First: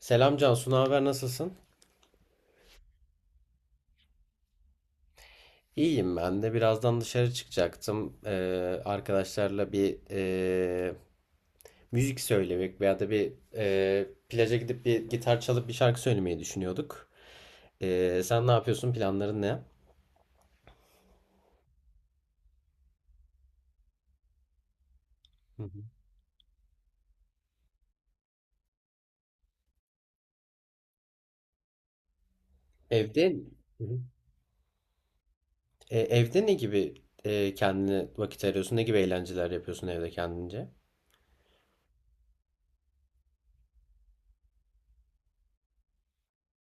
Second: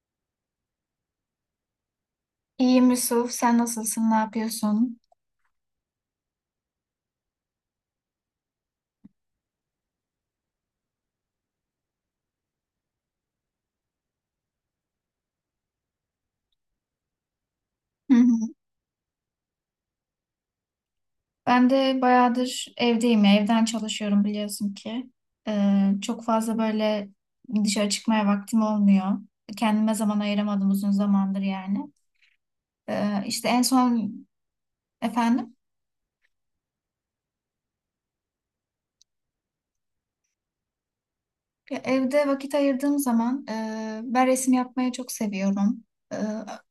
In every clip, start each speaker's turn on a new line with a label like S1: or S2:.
S1: Selam Cansu, ne haber, nasılsın?
S2: İyiyim Yusuf, sen nasılsın, ne yapıyorsun?
S1: İyiyim ben de. Birazdan dışarı çıkacaktım. Arkadaşlarla bir müzik söylemek veya da bir plaja gidip bir gitar çalıp bir şarkı söylemeyi düşünüyorduk.
S2: Hı
S1: Sen ne
S2: hı.
S1: yapıyorsun? Planların ne?
S2: Ben de bayağıdır evdeyim, ya, evden çalışıyorum biliyorsun ki.
S1: Hı hı.
S2: Çok fazla böyle dışarı çıkmaya vaktim olmuyor. Kendime zaman ayıramadım uzun zamandır yani.
S1: Evde.
S2: İşte en
S1: Hı hı.
S2: son efendim.
S1: Evde ne gibi kendine vakit ayırıyorsun? Ne gibi eğlenceler yapıyorsun evde kendince?
S2: Ya evde vakit ayırdığım zaman ben resim yapmayı çok seviyorum. E,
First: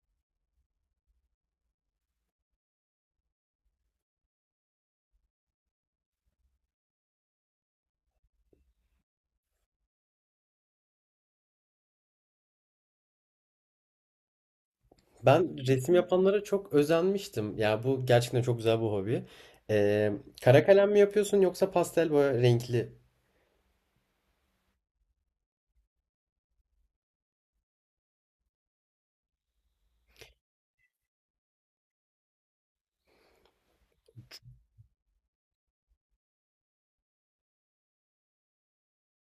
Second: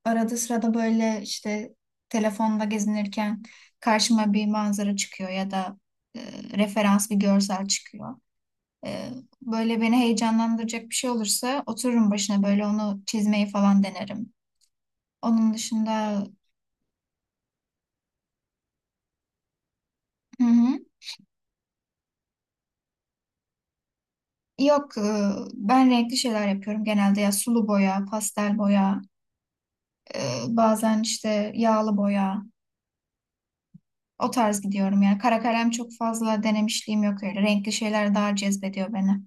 S2: arada sırada böyle işte telefonda gezinirken karşıma bir manzara çıkıyor ya da e, referans bir görsel çıkıyor. E, böyle beni heyecanlandıracak bir şey olursa otururum başına böyle onu çizmeyi falan denerim. Onun
S1: Ben resim
S2: dışında.
S1: yapanlara çok özenmiştim. Ya bu gerçekten çok güzel bir hobi. Ee,
S2: Hı
S1: Kara
S2: hı.
S1: kalem mi yapıyorsun yoksa pastel boya renkli?
S2: Yok ben renkli şeyler yapıyorum genelde ya sulu boya, pastel boya, e, bazen işte yağlı boya. O tarz gidiyorum yani. Kara kalem çok fazla denemişliğim yok öyle. Renkli şeyler daha cezbediyor beni.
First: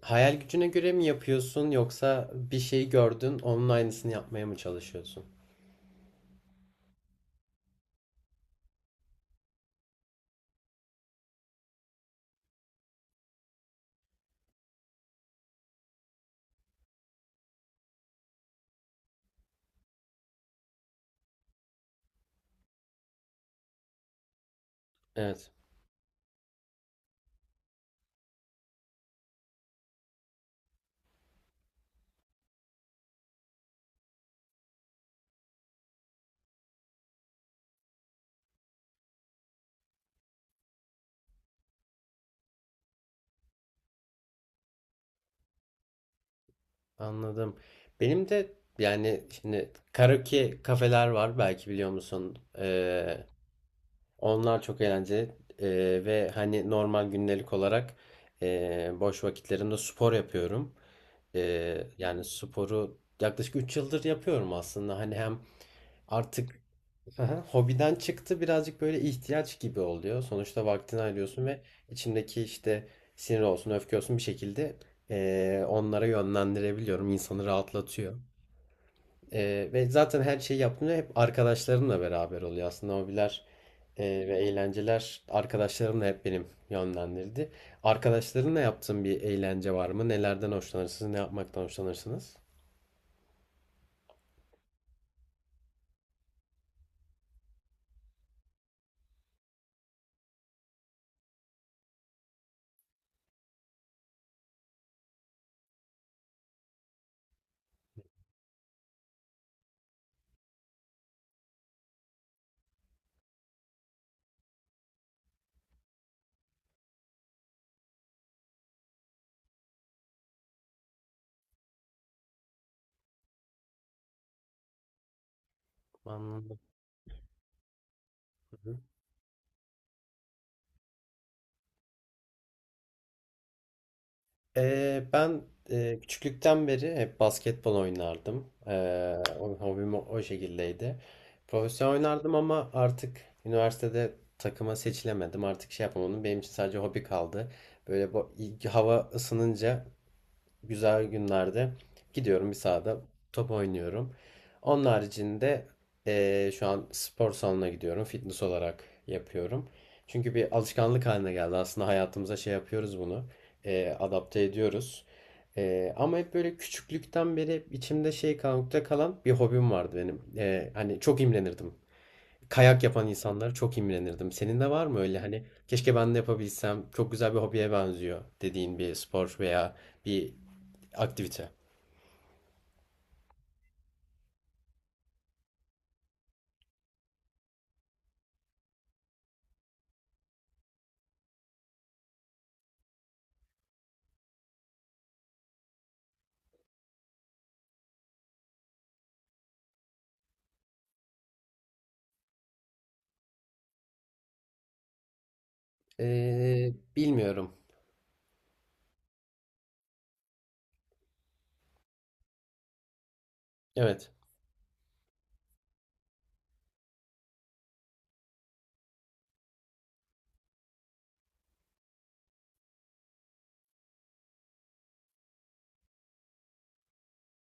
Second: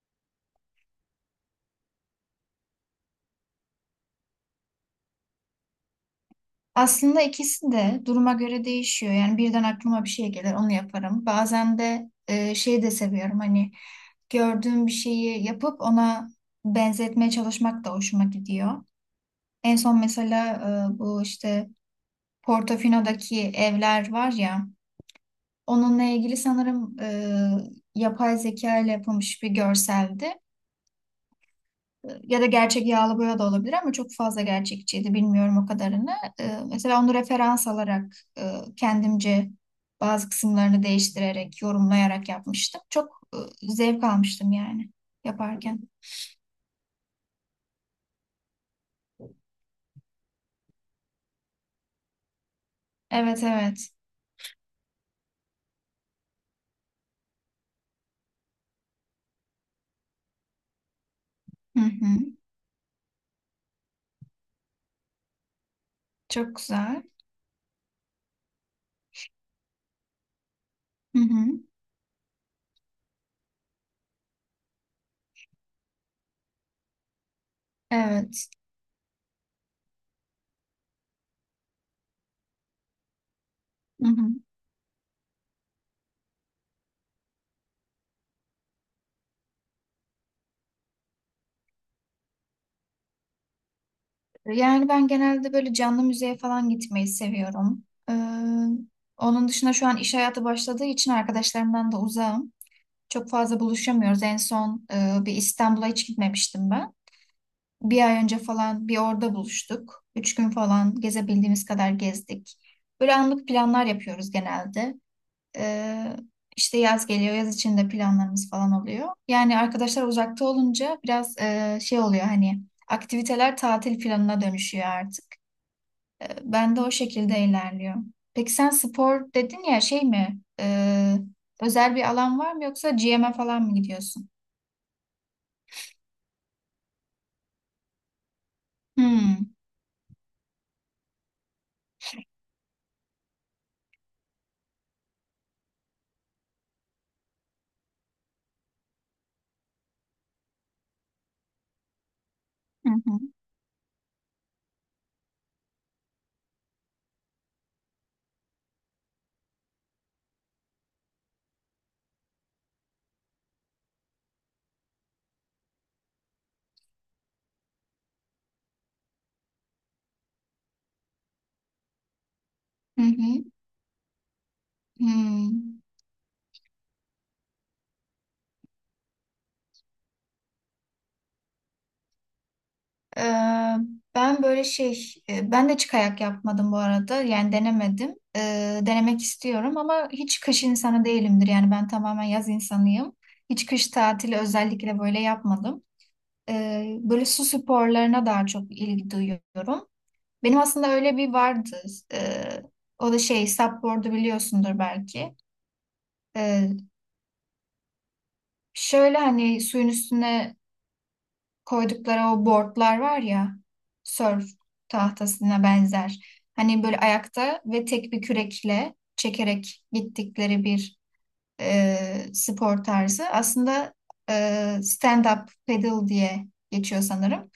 S1: Hayal gücüne göre mi yapıyorsun yoksa bir şey gördün onun aynısını yapmaya mı çalışıyorsun?
S2: Aslında ikisi de duruma göre değişiyor. Yani birden aklıma bir şey gelir, onu yaparım. Bazen de şeyi de seviyorum. Hani gördüğüm bir şeyi yapıp ona benzetmeye çalışmak da hoşuma gidiyor. En son mesela bu işte Portofino'daki evler var ya,
S1: Evet,
S2: onunla ilgili sanırım yapay zeka ile yapılmış bir görseldi. Ya da gerçek yağlı boya da olabilir ama çok fazla gerçekçiydi. Bilmiyorum o kadarını. Mesela onu referans alarak kendimce bazı kısımlarını değiştirerek, yorumlayarak yapmıştım. Çok zevk almıştım yani yaparken.
S1: anladım. Benim de, yani şimdi karaoke kafeler var, belki biliyor musun?
S2: Evet, evet.
S1: Onlar çok eğlenceli. Ve hani normal gündelik olarak boş vakitlerimde spor yapıyorum.
S2: Hı
S1: Yani
S2: hı.
S1: sporu yaklaşık 3 yıldır yapıyorum aslında. Hani hem
S2: Çok
S1: artık,
S2: güzel.
S1: aha, hobiden çıktı birazcık, böyle ihtiyaç gibi oluyor. Sonuçta vaktini
S2: Hı
S1: ayırıyorsun ve
S2: hı.
S1: içimdeki işte sinir olsun, öfke olsun bir şekilde, onlara yönlendirebiliyorum. İnsanı rahatlatıyor.
S2: Evet.
S1: Ve zaten her şeyi yaptığımda hep arkadaşlarımla beraber oluyor. Aslında hobiler
S2: Hı hı.
S1: ve eğlenceler arkadaşlarımla hep benim yönlendirdi. Arkadaşlarınla yaptığın bir eğlence var mı? Nelerden hoşlanırsınız? Ne yapmaktan hoşlanırsınız?
S2: Yani ben genelde böyle canlı müzeye falan gitmeyi seviyorum. Ee, onun dışında şu an iş hayatı başladığı için arkadaşlarımdan da uzağım. Çok fazla buluşamıyoruz. En son bir İstanbul'a hiç gitmemiştim ben. Bir ay önce falan bir orada buluştuk. 3 gün falan gezebildiğimiz kadar gezdik. Böyle anlık planlar yapıyoruz genelde. E, işte yaz geliyor, yaz içinde planlarımız falan oluyor. Yani arkadaşlar uzakta olunca biraz şey oluyor hani aktiviteler tatil planına dönüşüyor artık. E,
S1: Anladım.
S2: ben de o şekilde ilerliyor. Peki sen spor dedin ya şey mi? Özel bir alan var mı yoksa GM'e falan mı gidiyorsun?
S1: Ben küçüklükten beri hep basketbol oynardım.
S2: Hmm.
S1: Hobim o şekildeydi. Profesyonel oynardım ama artık üniversitede takıma seçilemedim. Artık şey yapamadım. Benim için sadece hobi kaldı. Böyle bu, hava ısınınca güzel günlerde gidiyorum, bir
S2: Hı
S1: sahada
S2: hı.
S1: top oynuyorum. Onun haricinde şu an spor salonuna gidiyorum. Fitness olarak yapıyorum. Çünkü bir alışkanlık haline geldi. Aslında hayatımıza şey yapıyoruz bunu, adapte ediyoruz. Ama hep böyle küçüklükten beri içimde şey kalmakta kalan bir hobim vardı benim. Hani çok imrenirdim. Kayak
S2: Hı
S1: yapan
S2: hı.
S1: insanlara çok imrenirdim. Senin de var mı öyle, hani
S2: Hmm.
S1: keşke ben de yapabilsem çok güzel bir hobiye benziyor dediğin bir spor veya bir aktivite.
S2: Ee, ben böyle şey, ben de yapmadım bu arada. Yani denemedim. Denemek istiyorum ama hiç kış insanı değilimdir. Yani ben tamamen yaz insanıyım. Hiç kış tatili özellikle böyle yapmadım. Böyle su sporlarına daha çok ilgi duyuyorum. Benim aslında öyle bir vardı. Ee, o da şey, supboard'u biliyorsundur belki. Ee,
S1: Bilmiyorum.
S2: şöyle hani suyun üstüne koydukları o boardlar var ya
S1: Evet.
S2: surf tahtasına benzer. Hani böyle ayakta ve tek bir kürekle çekerek gittikleri bir spor tarzı. Aslında e, stand-up paddle diye geçiyor sanırım.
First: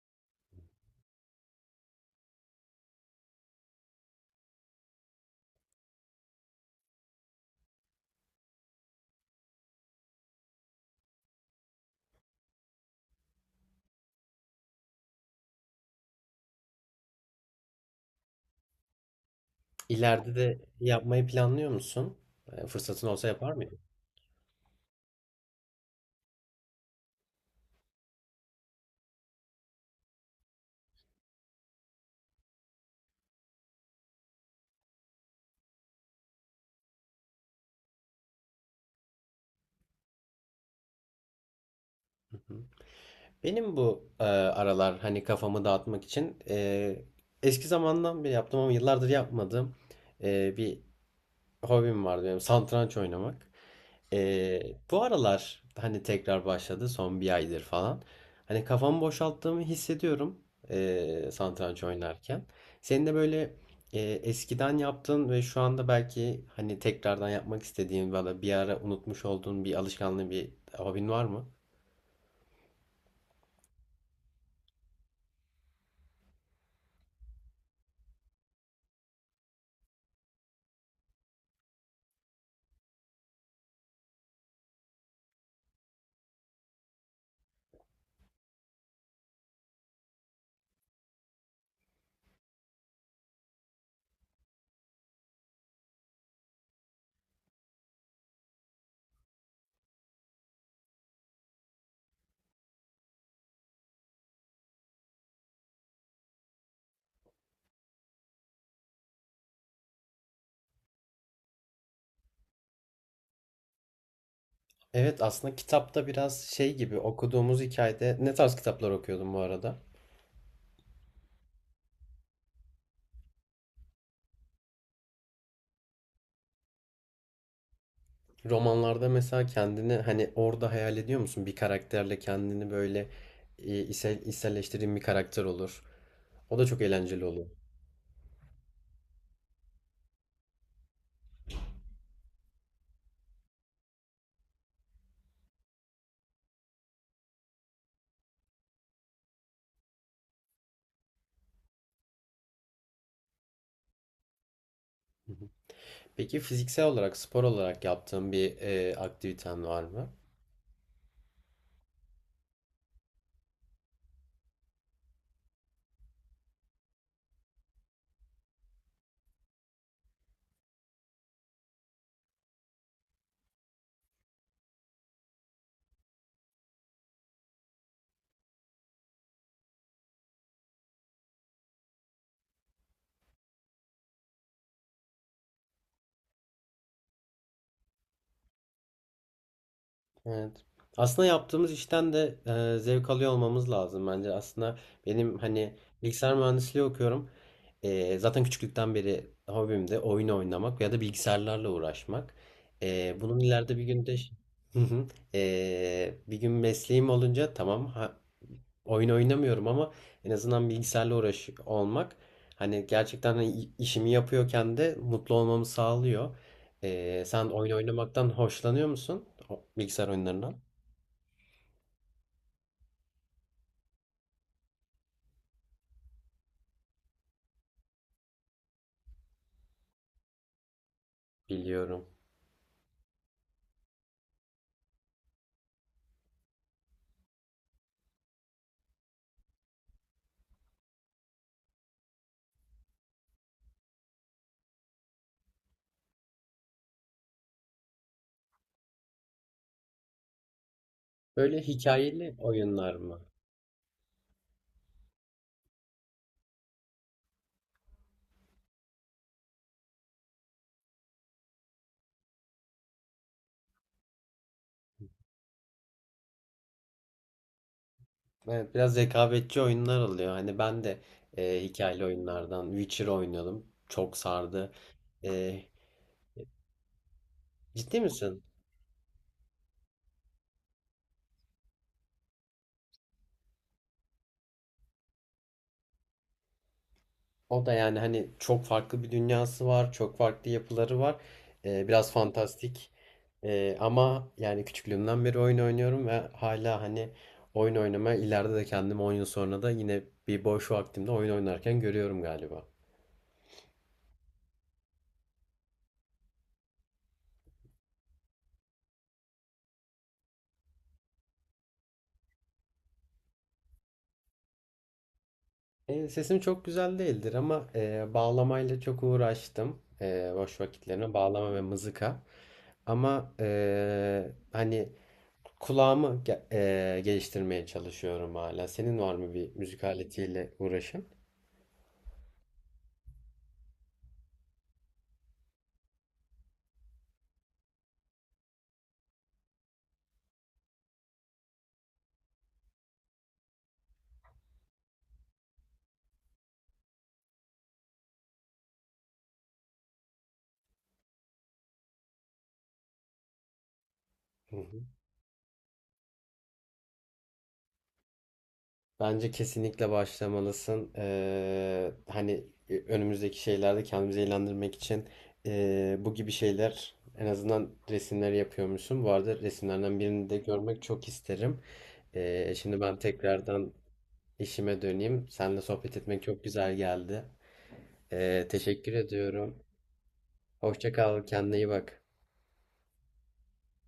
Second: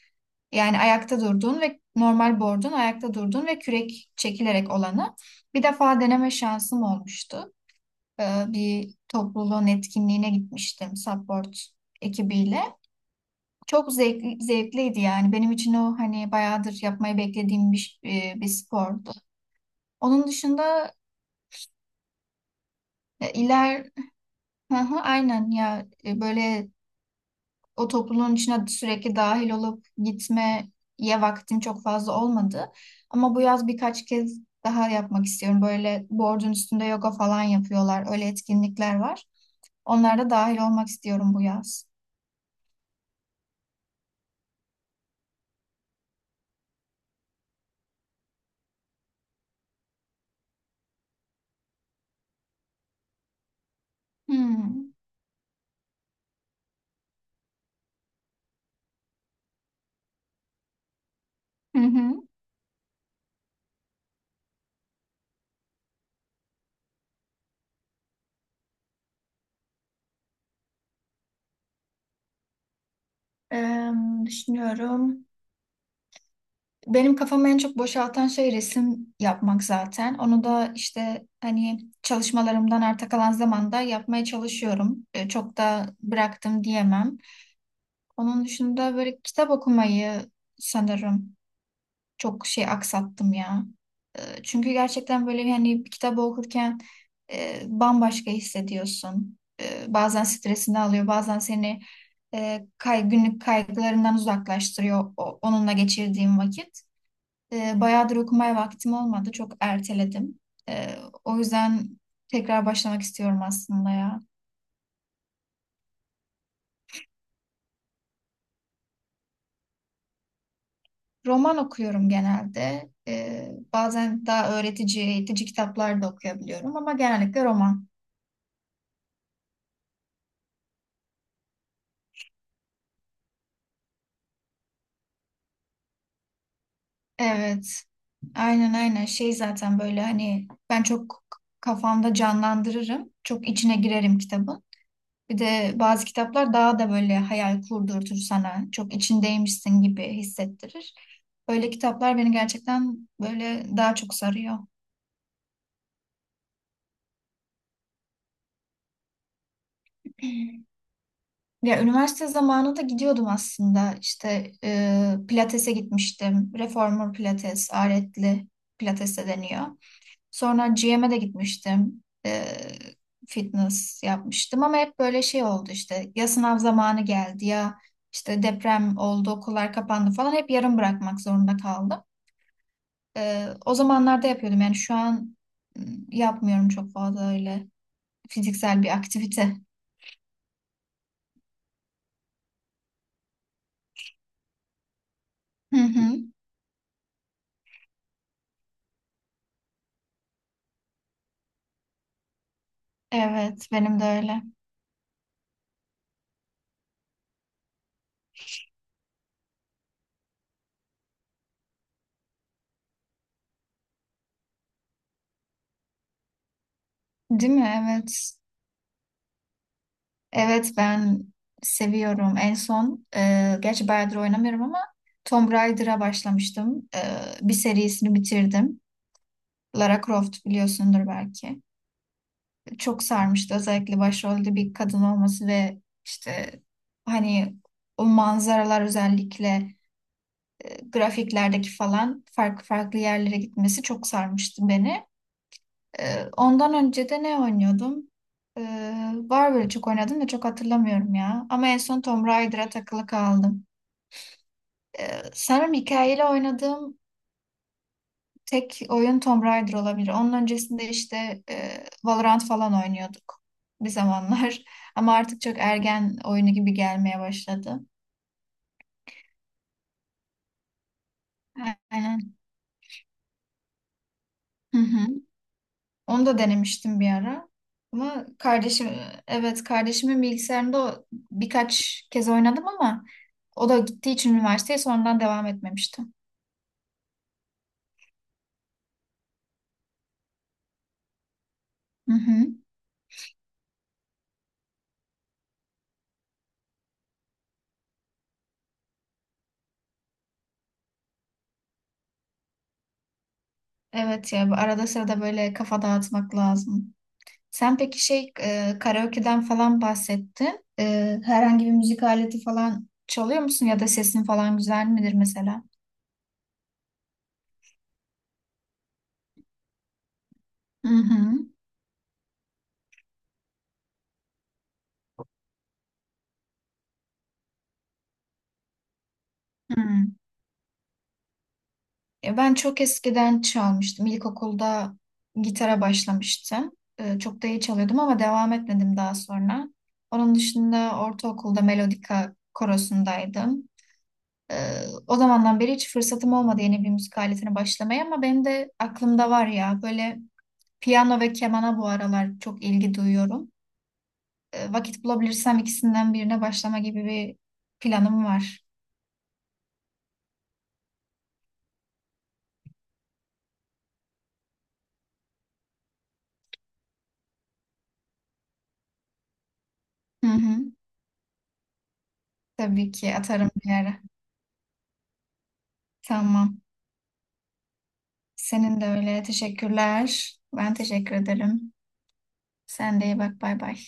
S2: Yani ayakta durduğun ve normal board'un ayakta durduğun ve kürek çekilerek olanı. Bir defa deneme şansım olmuştu. Bir topluluğun etkinliğine gitmiştim support ekibiyle. Çok zevkliydi yani. Benim için o hani bayağıdır yapmayı beklediğim bir spordu. Onun
S1: İleride de
S2: dışında
S1: yapmayı planlıyor musun? Fırsatın olsa
S2: e,
S1: yapar mıydın?
S2: iler Hı hı, aynen ya. Böyle o topluluğun içine sürekli dahil olup gitmeye vaktim çok fazla olmadı. Ama bu yaz birkaç kez daha yapmak istiyorum. Böyle board'un üstünde yoga falan yapıyorlar. Öyle etkinlikler var. Onlara da dahil olmak istiyorum bu yaz.
S1: Hı hı. Benim bu aralar hani kafamı dağıtmak için, eski zamandan beri yaptım ama yıllardır yapmadığım bir hobim vardı benim, satranç oynamak. Ee,
S2: Hmm.
S1: Bu aralar hani tekrar başladı, son bir aydır falan. Hani kafamı boşalttığımı hissediyorum
S2: Hı
S1: satranç
S2: hı.
S1: oynarken. Senin de böyle eskiden yaptığın ve şu anda belki hani tekrardan yapmak istediğin, valla bir ara unutmuş olduğun bir alışkanlığı, bir hobin var mı?
S2: Düşünüyorum. Benim kafamı en çok boşaltan şey resim yapmak zaten. Onu da işte hani çalışmalarımdan arta kalan zamanda yapmaya çalışıyorum. Çok da bıraktım diyemem. Onun dışında böyle kitap okumayı sanırım çok şey aksattım ya. Çünkü gerçekten böyle hani bir kitabı okurken bambaşka hissediyorsun. Bazen stresini alıyor, bazen seni günlük kaygılarından uzaklaştırıyor onunla geçirdiğim vakit. Bayağıdır okumaya vaktim olmadı. Çok erteledim. E, o yüzden tekrar başlamak istiyorum aslında ya.
S1: Evet, aslında kitapta biraz şey gibi, okuduğumuz hikayede ne tarz kitaplar okuyordun bu arada?
S2: Roman okuyorum genelde. Bazen daha öğretici, eğitici kitaplar da okuyabiliyorum ama genellikle roman.
S1: Romanlarda mesela kendini hani orada hayal ediyor musun? Bir karakterle kendini böyle içselleştirdiğin bir karakter olur. O da çok eğlenceli olur.
S2: Evet. Aynen, aynen. Şey zaten böyle hani ben çok kafamda canlandırırım. Çok içine girerim kitabın. Bir de bazı kitaplar daha da böyle hayal kurdurtur sana. Çok içindeymişsin gibi hissettirir. Öyle kitaplar beni gerçekten böyle daha çok sarıyor.
S1: Hı hı. Peki fiziksel olarak, spor olarak yaptığın bir aktiviten var mı?
S2: Ya üniversite zamanı da gidiyordum aslında. İşte pilatese gitmiştim. Reformer pilates, aletli pilates de deniyor. Sonra GM'e de gitmiştim. Fitness yapmıştım ama hep böyle şey oldu işte. Ya sınav zamanı geldi ya işte deprem oldu, okullar kapandı falan. Hep yarım bırakmak zorunda kaldım. O zamanlarda yapıyordum yani şu an yapmıyorum çok fazla öyle fiziksel bir aktivite.
S1: Evet. Aslında yaptığımız işten de zevk alıyor olmamız lazım bence. Aslında benim hani,
S2: Hı hı.
S1: bilgisayar mühendisliği okuyorum. Zaten küçüklükten beri hobim de oyun oynamak ya da bilgisayarlarla uğraşmak. Bunun
S2: Evet,
S1: ileride bir
S2: benim de
S1: günde
S2: öyle.
S1: hı hı. Bir gün mesleğim olunca, tamam ha, oyun oynamıyorum ama en azından bilgisayarla uğraş olmak, hani gerçekten hani işimi yapıyorken de mutlu olmamı sağlıyor. Sen
S2: Değil mi?
S1: oyun oynamaktan
S2: Evet.
S1: hoşlanıyor musun? Bilgisayar oyunlarından.
S2: Evet ben seviyorum. En son gerçi bayağıdır oynamıyorum ama Tomb Raider'a başlamıştım. Bir serisini bitirdim. Lara Croft biliyorsundur belki.
S1: Biliyorum.
S2: Çok sarmıştı. Özellikle başrolde bir kadın olması ve işte hani o manzaralar özellikle grafiklerdeki falan farklı farklı yerlere gitmesi çok sarmıştı beni. Ondan önce de ne oynuyordum? Var böyle çok oynadım da çok hatırlamıyorum ya.
S1: Böyle
S2: Ama en son Tomb
S1: hikayeli
S2: Raider'a
S1: oyunlar
S2: takılı
S1: mı?
S2: kaldım. Sanırım hikayeli oynadığım tek oyun Tomb Raider olabilir. Onun öncesinde işte Valorant falan oynuyorduk bir zamanlar. Ama artık çok ergen oyunu gibi gelmeye başladı.
S1: Evet, biraz rekabetçi oyunlar oluyor. Hani ben de hikayeli
S2: Aynen.
S1: oyunlardan Witcher oynuyordum. Çok sardı.
S2: Hı hı.
S1: E,
S2: Onu da denemiştim bir ara.
S1: Ciddi
S2: Ama
S1: misin?
S2: kardeşim, evet kardeşimin bilgisayarında o birkaç kez oynadım ama o da gittiği için üniversiteye sonradan devam etmemiştim.
S1: O da yani hani çok farklı bir dünyası var, çok farklı yapıları var. Biraz
S2: Hı hı.
S1: fantastik. Ama yani küçüklüğümden beri oyun oynuyorum ve hala hani oyun oynamaya, ileride de kendimi 10 yıl sonra da yine bir boş vaktimde oyun oynarken görüyorum galiba.
S2: Evet ya bu arada sırada böyle kafa dağıtmak lazım. Sen peki karaoke'den falan bahsettin. Herhangi bir müzik aleti falan çalıyor musun ya da sesin falan güzel midir mesela?
S1: Sesim çok güzel değildir ama bağlamayla çok uğraştım. Boş
S2: Hı
S1: vakitlerime
S2: hı.
S1: bağlama ve mızıka. Ama hani kulağımı geliştirmeye çalışıyorum hala. Senin var mı bir
S2: Hı.
S1: müzik aletiyle uğraşın?
S2: Ben çok eskiden çalmıştım. İlkokulda gitara başlamıştım. Çok da iyi çalıyordum ama devam etmedim daha sonra. Onun dışında ortaokulda melodika korosundaydım. E, O zamandan beri hiç fırsatım olmadı yeni bir müzik aletine başlamaya ama benim de aklımda var ya böyle piyano ve kemana bu aralar çok ilgi duyuyorum. Vakit bulabilirsem ikisinden birine başlama gibi bir planım var.
S1: Bence kesinlikle başlamalısın. Hani önümüzdeki şeylerde kendimizi eğlendirmek için, bu gibi şeyler, en azından resimleri yapıyormuşsun. Bu arada resimlerden
S2: Hı
S1: birini de
S2: hı.
S1: görmek çok isterim. Şimdi
S2: Tabii
S1: ben
S2: ki atarım bir
S1: tekrardan
S2: ara.
S1: işime döneyim. Seninle sohbet etmek çok
S2: Tamam.
S1: güzel geldi.
S2: Senin de
S1: Teşekkür
S2: öyle.
S1: ediyorum.
S2: Teşekkürler. Ben
S1: Hoşça
S2: teşekkür
S1: kal, kendine iyi
S2: ederim.
S1: bak.
S2: Sen de iyi bak. Bay bay.